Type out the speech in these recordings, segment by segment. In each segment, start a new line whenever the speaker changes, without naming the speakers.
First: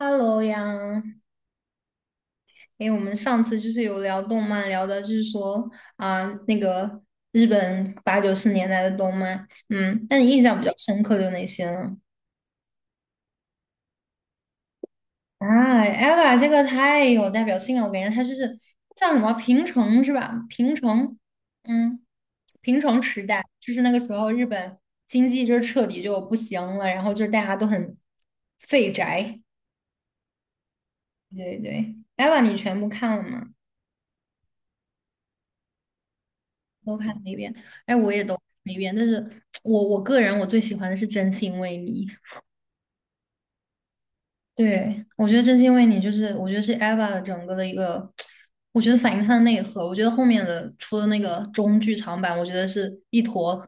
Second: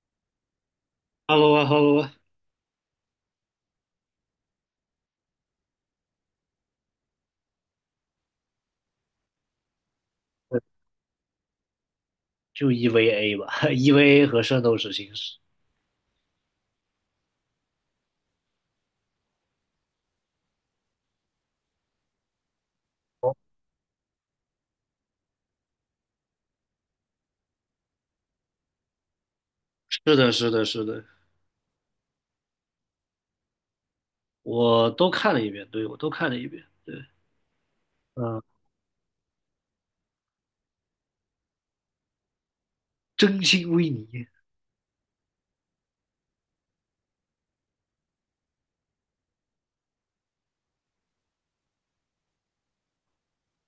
Hello 呀，
h e l 啊，Hello 啊，
诶，我们上次就是有聊动漫，聊的就是说啊、那个日本八九十年代的动漫，嗯，那你印象比
呃
较深刻的有哪些呢？
就 EVA 吧 ，EVA 和《圣斗士星矢》。
啊，EVA 这个太有代表性了，我感觉它就是叫什么平成是吧？嗯，平成时
哦，
代就是那个时候日本经济就是彻底就不行了，然后就是大家都很废宅，
是的，是的，是的，
对对，EVA 你全部看了吗？
我都看了一遍，对，我都看了一遍，对，
都看了一遍，哎，我也都
嗯，
看了一遍，但是我个人我最喜欢的是《真心为你》，
真心为你。
对，我觉得《真心为你》就是我觉得是 Eva 的整个的一个，我觉得反映她的内核，我觉得后面的出的那个中剧场版，我觉得是一坨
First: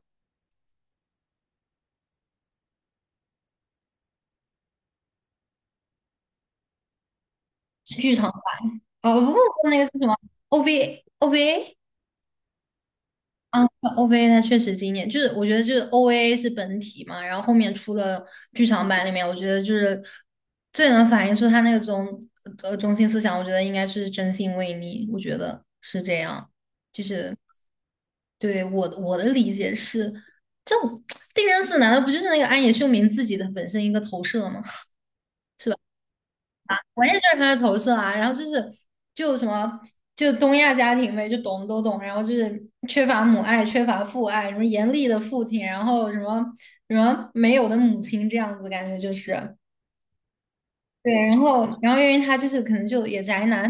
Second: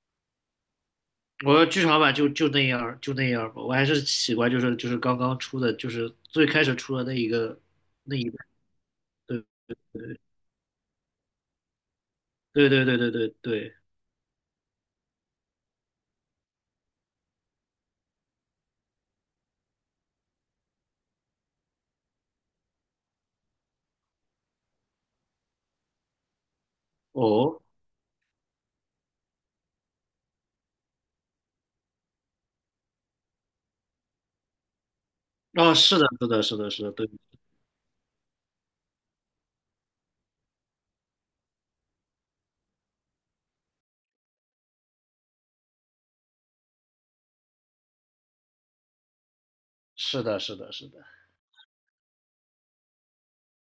我的剧场版就那样儿就那样儿吧，我还是喜欢就是刚刚出的，就是最开始出的那一个
剧
那一
场
个，
版，哦不
对，
不，那个是什么 OVA
对对对对对
嗯
对，
，OVA 它确实经典，就是我觉得就是 OVA 是本体嘛，然后后面出了剧场版里面，我觉得就是最能反映出他那个中心思想，我觉得应该是真心为你，我觉得是这样，就是
哦，
对我的理解是，这种 定真寺难道不就是那个安野秀明自己的本身一个投射吗？
啊，是的，是的，是的，是的，
我
对，
也就是他的投射啊，然后就是就什么就东亚家庭呗，就懂都懂，然后就是缺乏母爱，缺乏父爱，什么严厉的父亲，然后什么什么没有的母亲这样子，感觉就是
是的，是的，是的，
对，然后因为他就是可能就也宅男，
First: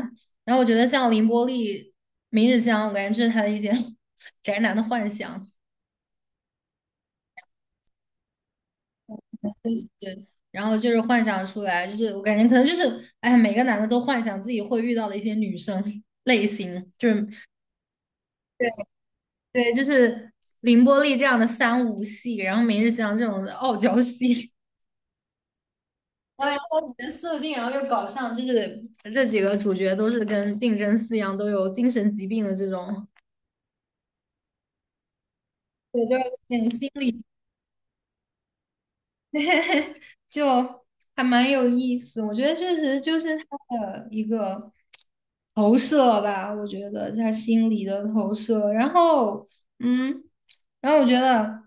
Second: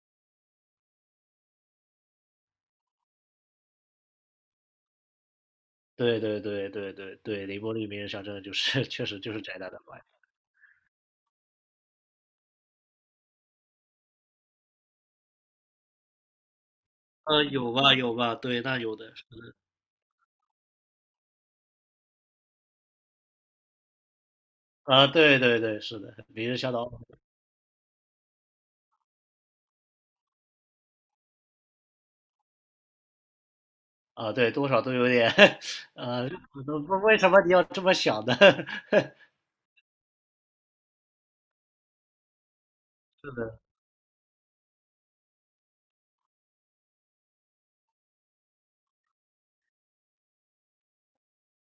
然后我觉得像凌波丽、明日香，我感觉就是他的一些 宅男的幻想，
对对对对对对，《凌波利名人像真的就是 确实就是宅男的坏。
对，然后就是幻想出来，就是我感觉可能就是哎呀每个男的都幻想自己会遇到的一些女生 类型，就是。
有吧，有吧，对，
对。
那有的是的
对，就是凌波丽这样的三无戏，然后明日香这种的傲娇戏，
啊，对对对，是
然后
的，明日
然
小岛
后里面设定，然后又搞上，就是这几个主角都是跟定真寺一样，都有精神疾病的这种，
啊，对，多少都有点，
对，就
呃，
有点
不
心
不为
理，
什么你要这么想呢？
就还蛮有意思。我觉得确实就
是
是他
的，
的一个投射吧，我觉得他心理的投射。然后，嗯，然后我觉得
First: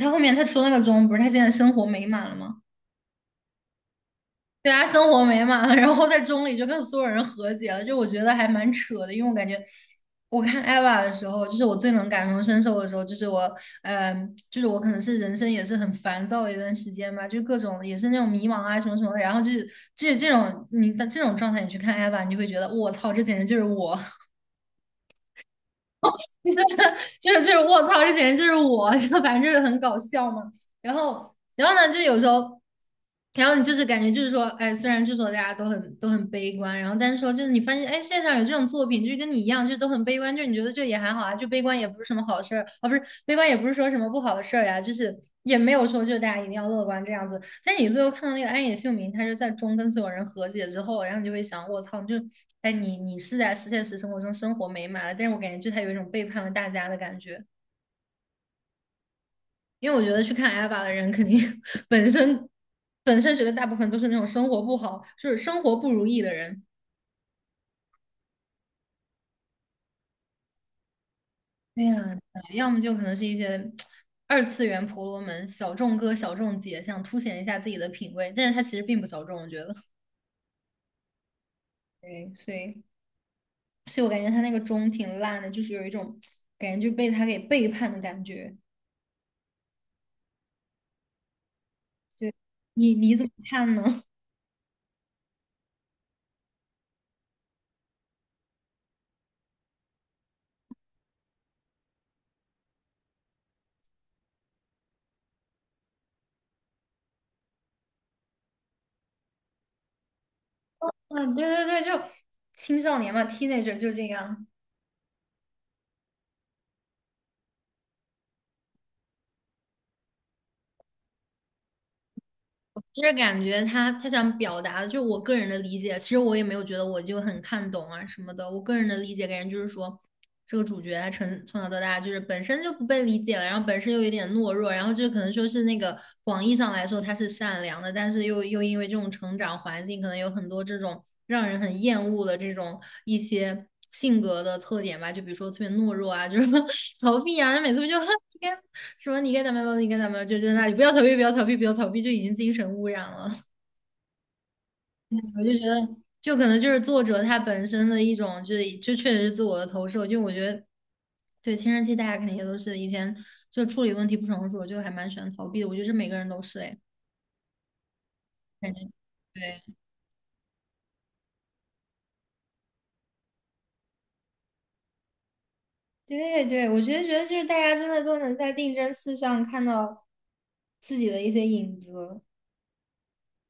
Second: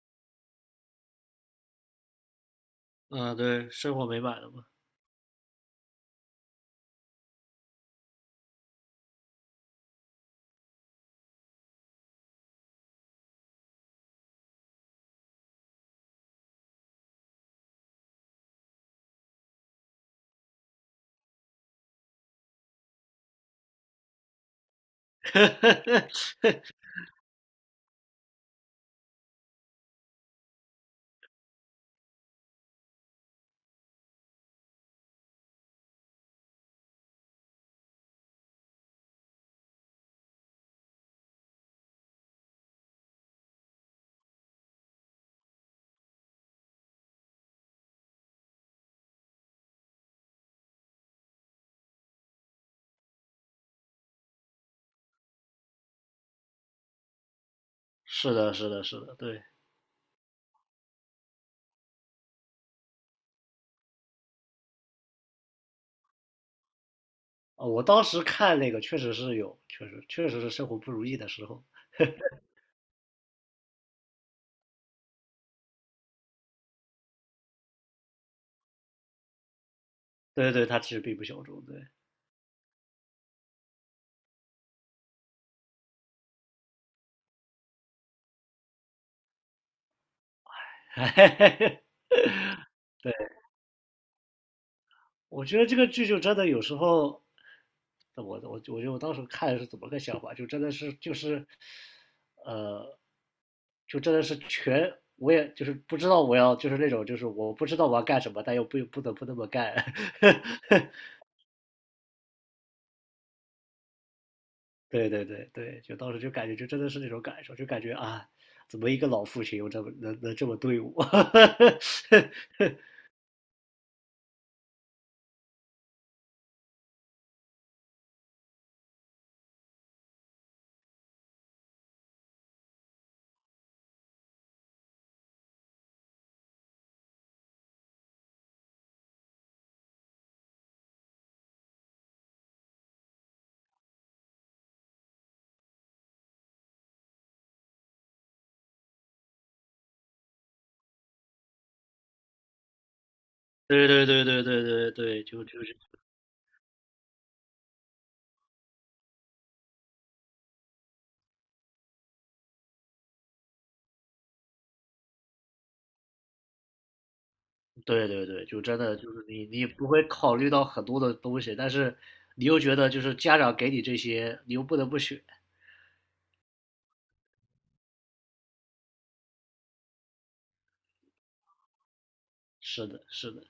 他后面他出那个钟，不是他现在生活美满了吗？
啊，对，生活美满了嘛，
对啊，生活美满了，然后在中里就跟所有人和解了，就我觉得还蛮扯的，因为我感觉我看 Eva 的时候，就是我最能感同身受的时候，就是我，嗯、就是我可能是人生也是很烦躁的一段时间吧，就各种也是那种迷茫啊什么什么的，然后就是这种你的这种状态，你去看 Eva,你就会觉得我操，这简直就是我，就是我操，这简直就是我，就反正就是很搞笑嘛。然后然后呢，就有时候，然后你就是感觉就是说，哎，虽然就说大家都很悲观，然后但是说就是你发现，哎，线上有这种作品，就是跟你一样，就是都很悲观，就是你觉得就也还好啊，就悲观也不是什么好事儿啊，不是悲观也不是说什么不好的事儿呀，就是也没有说就是大家一定要乐观这样子。但是你最后看到那个安野秀明，他是在中跟所有人和解之后，然后你就会想，我操，就哎你是在现实生活中生活美满了，但是我感觉就他有一种背叛了大家的感觉。
是的，是的，是的，对，
因为我觉得去看 a b b 的人，肯定 本身本身觉得大部分都是那种生活不好，就是生活不如意的人。
啊，我当时看那个确实是有，确实是生活不如意的时候，
对呀，对要么就可能是一些二次元婆罗门、小众哥、小众姐，想凸显一下自己的品味，但是他其实并不小众，我觉得。
对对，他其实并不小众，对，
对，所以所以我感觉他那个钟挺烂的，就是有一种感觉就被他给背叛的感觉。对，你
对，
你怎么看呢？
我觉得这个剧就真的有时候。那我觉得我当时看是怎么个想法，就真的是就是，呃，就真的是全，我也就是不知道我要就是那种就是我不知道我要干什么，但又不得不那么干。
嗯，对对对，就青少年嘛，teenager 就这样。
对对对对，就当时就感觉就真的是那种感受，就感觉啊，怎么一个老父亲又这么能这么对我？
其实感觉他想表达的，就是我个人的理解。其实我也没有觉得我就很看懂啊什么的。我个人的理解感觉就是说，这个主角他从小到大就是本身就不被理解了，然后本身又有点懦弱，然后就可能说是那个广义上来说他是善良的，但是又因为这种成长环境，可能有很多这种让人很厌恶的这种一些性格的特点吧，就比如说特别懦弱啊，就是 逃避啊，每次不就 跟说你该怎么样，你该怎么样，就在那里不要逃避，不要逃避，不要逃避，就已经精神污染了。
对对对对对对对，
我
就
就
就
觉
是。
得，就可能就是作者他本身的一种，就是就确实是自我的投射。就我觉得，对青春期大家肯定也都是以前就处理问题不成熟，就还蛮喜欢逃避的。我觉得这每个人都是哎，
对对对，就
感
真
觉
的就是你
对
不会考虑到很多的东西，但是你又觉得就是家长给你这些，你又不得不选。
对对，我觉得就是大家真的都能在定真寺上看到自己的一些影子。
是的，是的，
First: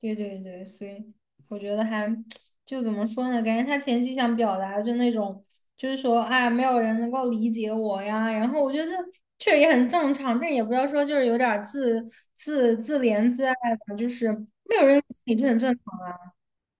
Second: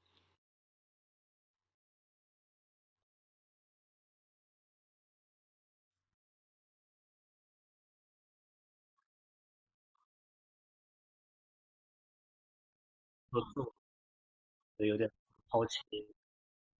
对对对，所以我觉得还 就怎么说呢？感觉他前期想表达的就那种，就是说啊，没有人能够理解我呀。然后我觉得这确实也很正常，但也不要说就是有点儿自怜自爱吧，就是没有
嗯，有
人
点
理解你这很
好
正
奇。
常。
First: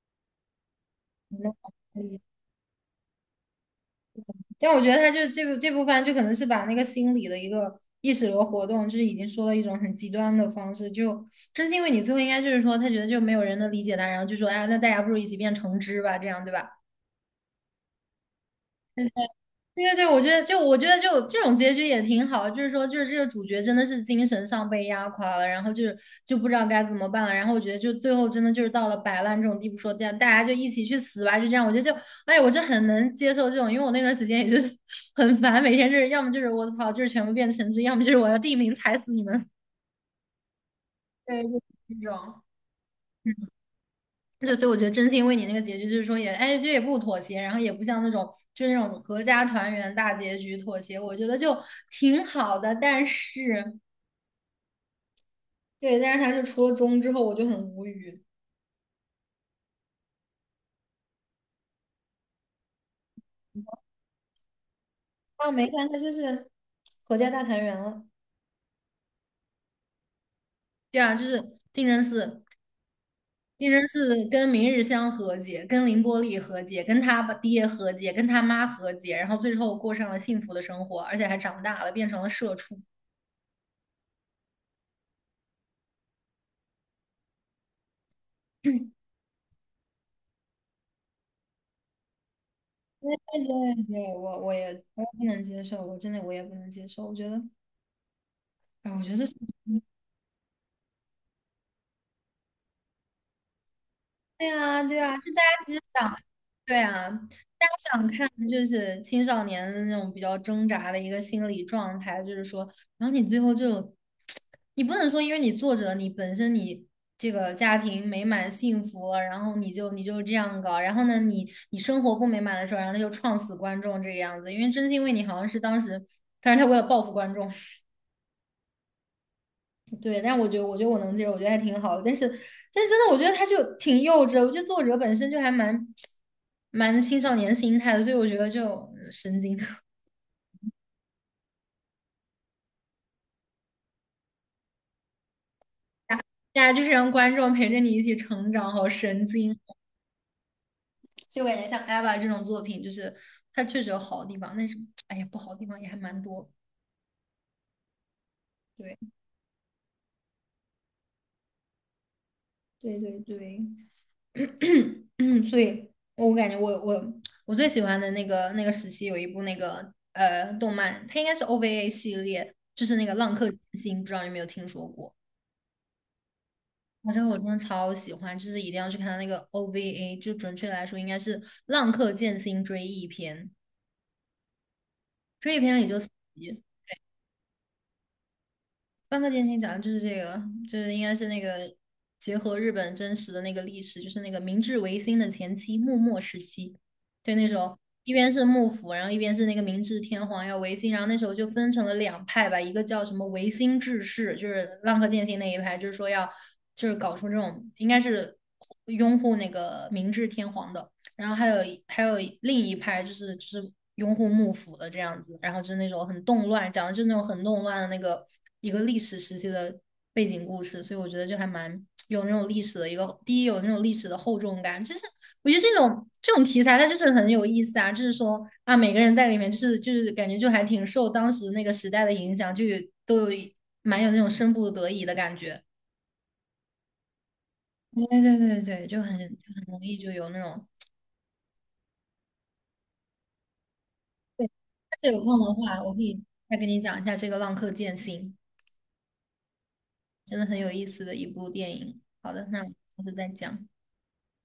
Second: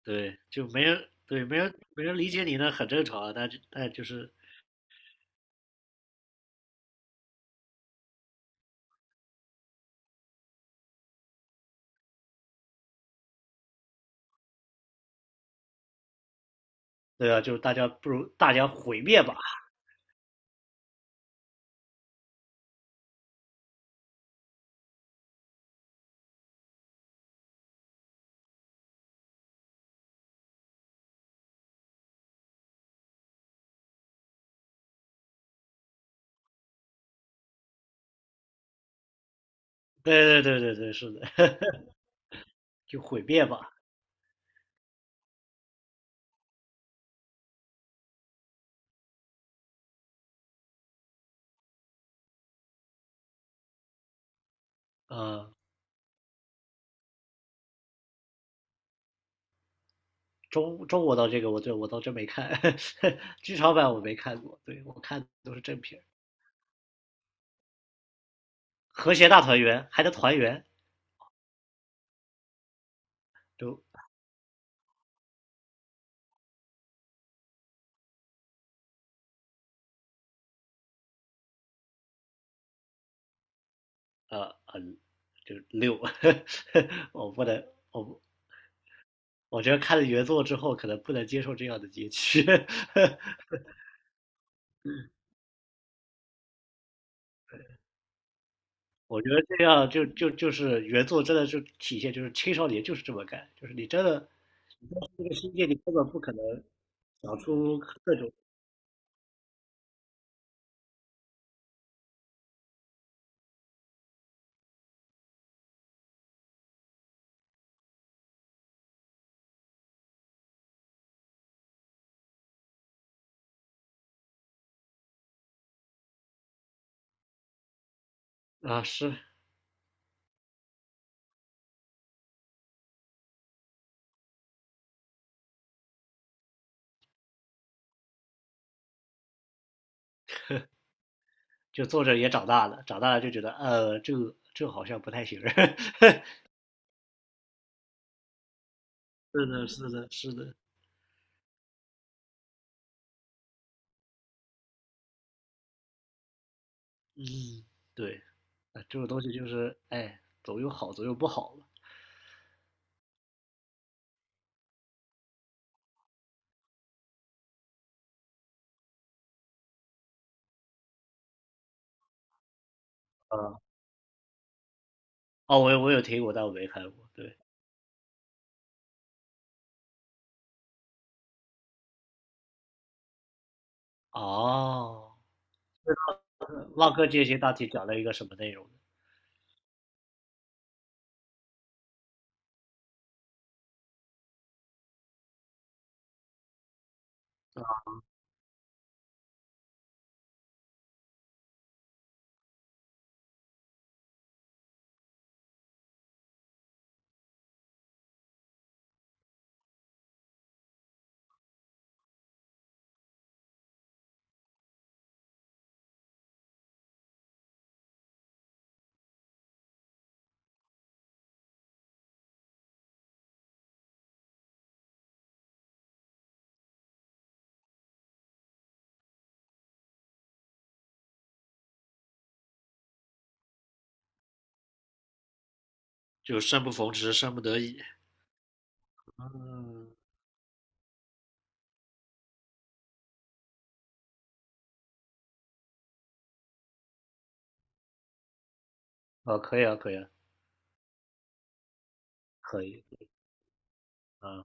对，就没人
你
对
能
没人没
懂
人
的
理解你呢，很正常啊。但是但就是
但我觉得他就这部分就可能是把那个心理的一个意识流活动，就是已经说了一种很极端的方式，就真心为你最后应该就是说他觉得就没有人能理解他，然后就说哎，那大家不如一起变成汁吧，这样对吧？
对啊，就是大家不如大家毁灭吧。
对对对，我觉得就我觉得就这种结局也挺好，就是说就是这个主角真的是精神上被压垮了，然后就是就不知道该怎么办了，然后我觉得就最后真的就是到了摆烂这种地步，说这样大家就一起去死吧，就这样，我觉得就哎，我就很能接受这种，因为我那段时间也就是 很烦，每天就是要么就是我操，就是全部变成绩，要么就是我要地名踩死你们，
对对对对对，是的，
对，就是 这种。
就毁灭吧。
对，所以我觉得真心为你那个结局，就是说也，哎，这也不妥协，然后也不像那种就是那种合家团圆大结局妥协，我觉得就挺好的。但是，
呃，
对，但是他是出了中之后，我就很无语。
中国的这个我这我倒真没看，剧场版我没看过，对我看的
啊，
都是
没
正
看他
片儿
就是合家大团圆了。
和谐大团圆》还能团圆，
对啊，就是定真寺，定
都
真寺跟明日香和解，跟凌波丽和解，跟他爸爹和解，跟他妈和解，然后最后过上了幸福的生活，而且还长大了，变成了社畜。
很就六，我不能，我 我觉得看了原作之后，可能不能接受这样的结局。
对 对对，我也我也不能接受，我真的我也不能接受。我觉得，哎，我觉得
我
这
觉
是
得这样就是原作真的就体现就是青少年就是这么干，就是你真的，
对啊，
你在
对啊，
这
就
个
大
世
家
界
其
里
实
根本
想，
不可能
对啊，
想
大家
出
想
各
看
种
就是青少年的那种比较挣扎的一个心理状态，就是说，然后你最后就，你不能说因为你作者你本身你这个家庭美满幸福了，然后你就你就这样搞，然后呢你你生活不美满的时候，然后就创死观众这个样子，因为真心为你好像是当时，但是他为了报复观众。
啊是，
对，但是我觉得，我觉得我能接受，我觉得还挺好的。但是，但是真的，我觉得他就挺幼稚的。我觉得作者本身就还蛮青少年心态的，所以我觉得就嗯神经。
就作者也长大了，长大了就觉得这个好像不太行。
大家就是让观众陪着你一起成长，好神
是
经。
的，是的，是的，
就感觉像《艾娃》这种作品，就是它确实有好的地方，但是哎呀，不好的地方也还蛮多。
嗯，对，啊
对，
这种东西就是哎，总有好，总有不好了，
对对对。嗯，所以我感觉我我最喜欢的那个那个时期有一部那个呃动漫，它应该是 OVA 系列，就是那个《浪客剑
啊，
心》，不知道你有没有听说过？
哦，我有听过，但我没看过。
啊，这个
对，
我真的超喜欢，就是一定要去看它那个 OVA,就准确来说应该是《浪客剑心追忆篇》，
哦，
追忆篇里就四集
浪客剑心大体讲了一个什么内容呢
浪客剑心讲的就是这个，就是应该是那个结合日本真实的那个历史，就是那个明治维新的前期幕末时期。对，那时候一边是幕府，然后一边是那个明治天皇要维新，然后那时候就分成了两派吧，一个叫什么维新志士，就是浪客剑心那一派，就是说要就是搞出这种应该是拥护那个明治天皇的。然后还有另一派就是拥护幕府的这样子，然后就是那种很动乱，讲的就是那种很动乱的那个一个历史时期的背景故事，所以我觉得就还蛮有那种历史的一个，第一有那种历史的厚重感，就是我觉得这种这种题材它就是很有意思啊，就是说啊每个人在里面就是感觉就还挺受当时那个时代的影响，就有都有一蛮有那种身不得已的感觉，
就生不逢时，生不得已。
对对对对，就很就很容
嗯，
易就有那种。对这有空的话，我可以再跟你讲一下这个《浪客剑心》，
哦，可以啊，可以啊，
真的很有意思的一部电影。好的，那
可
我们
以，
下次再讲。
嗯，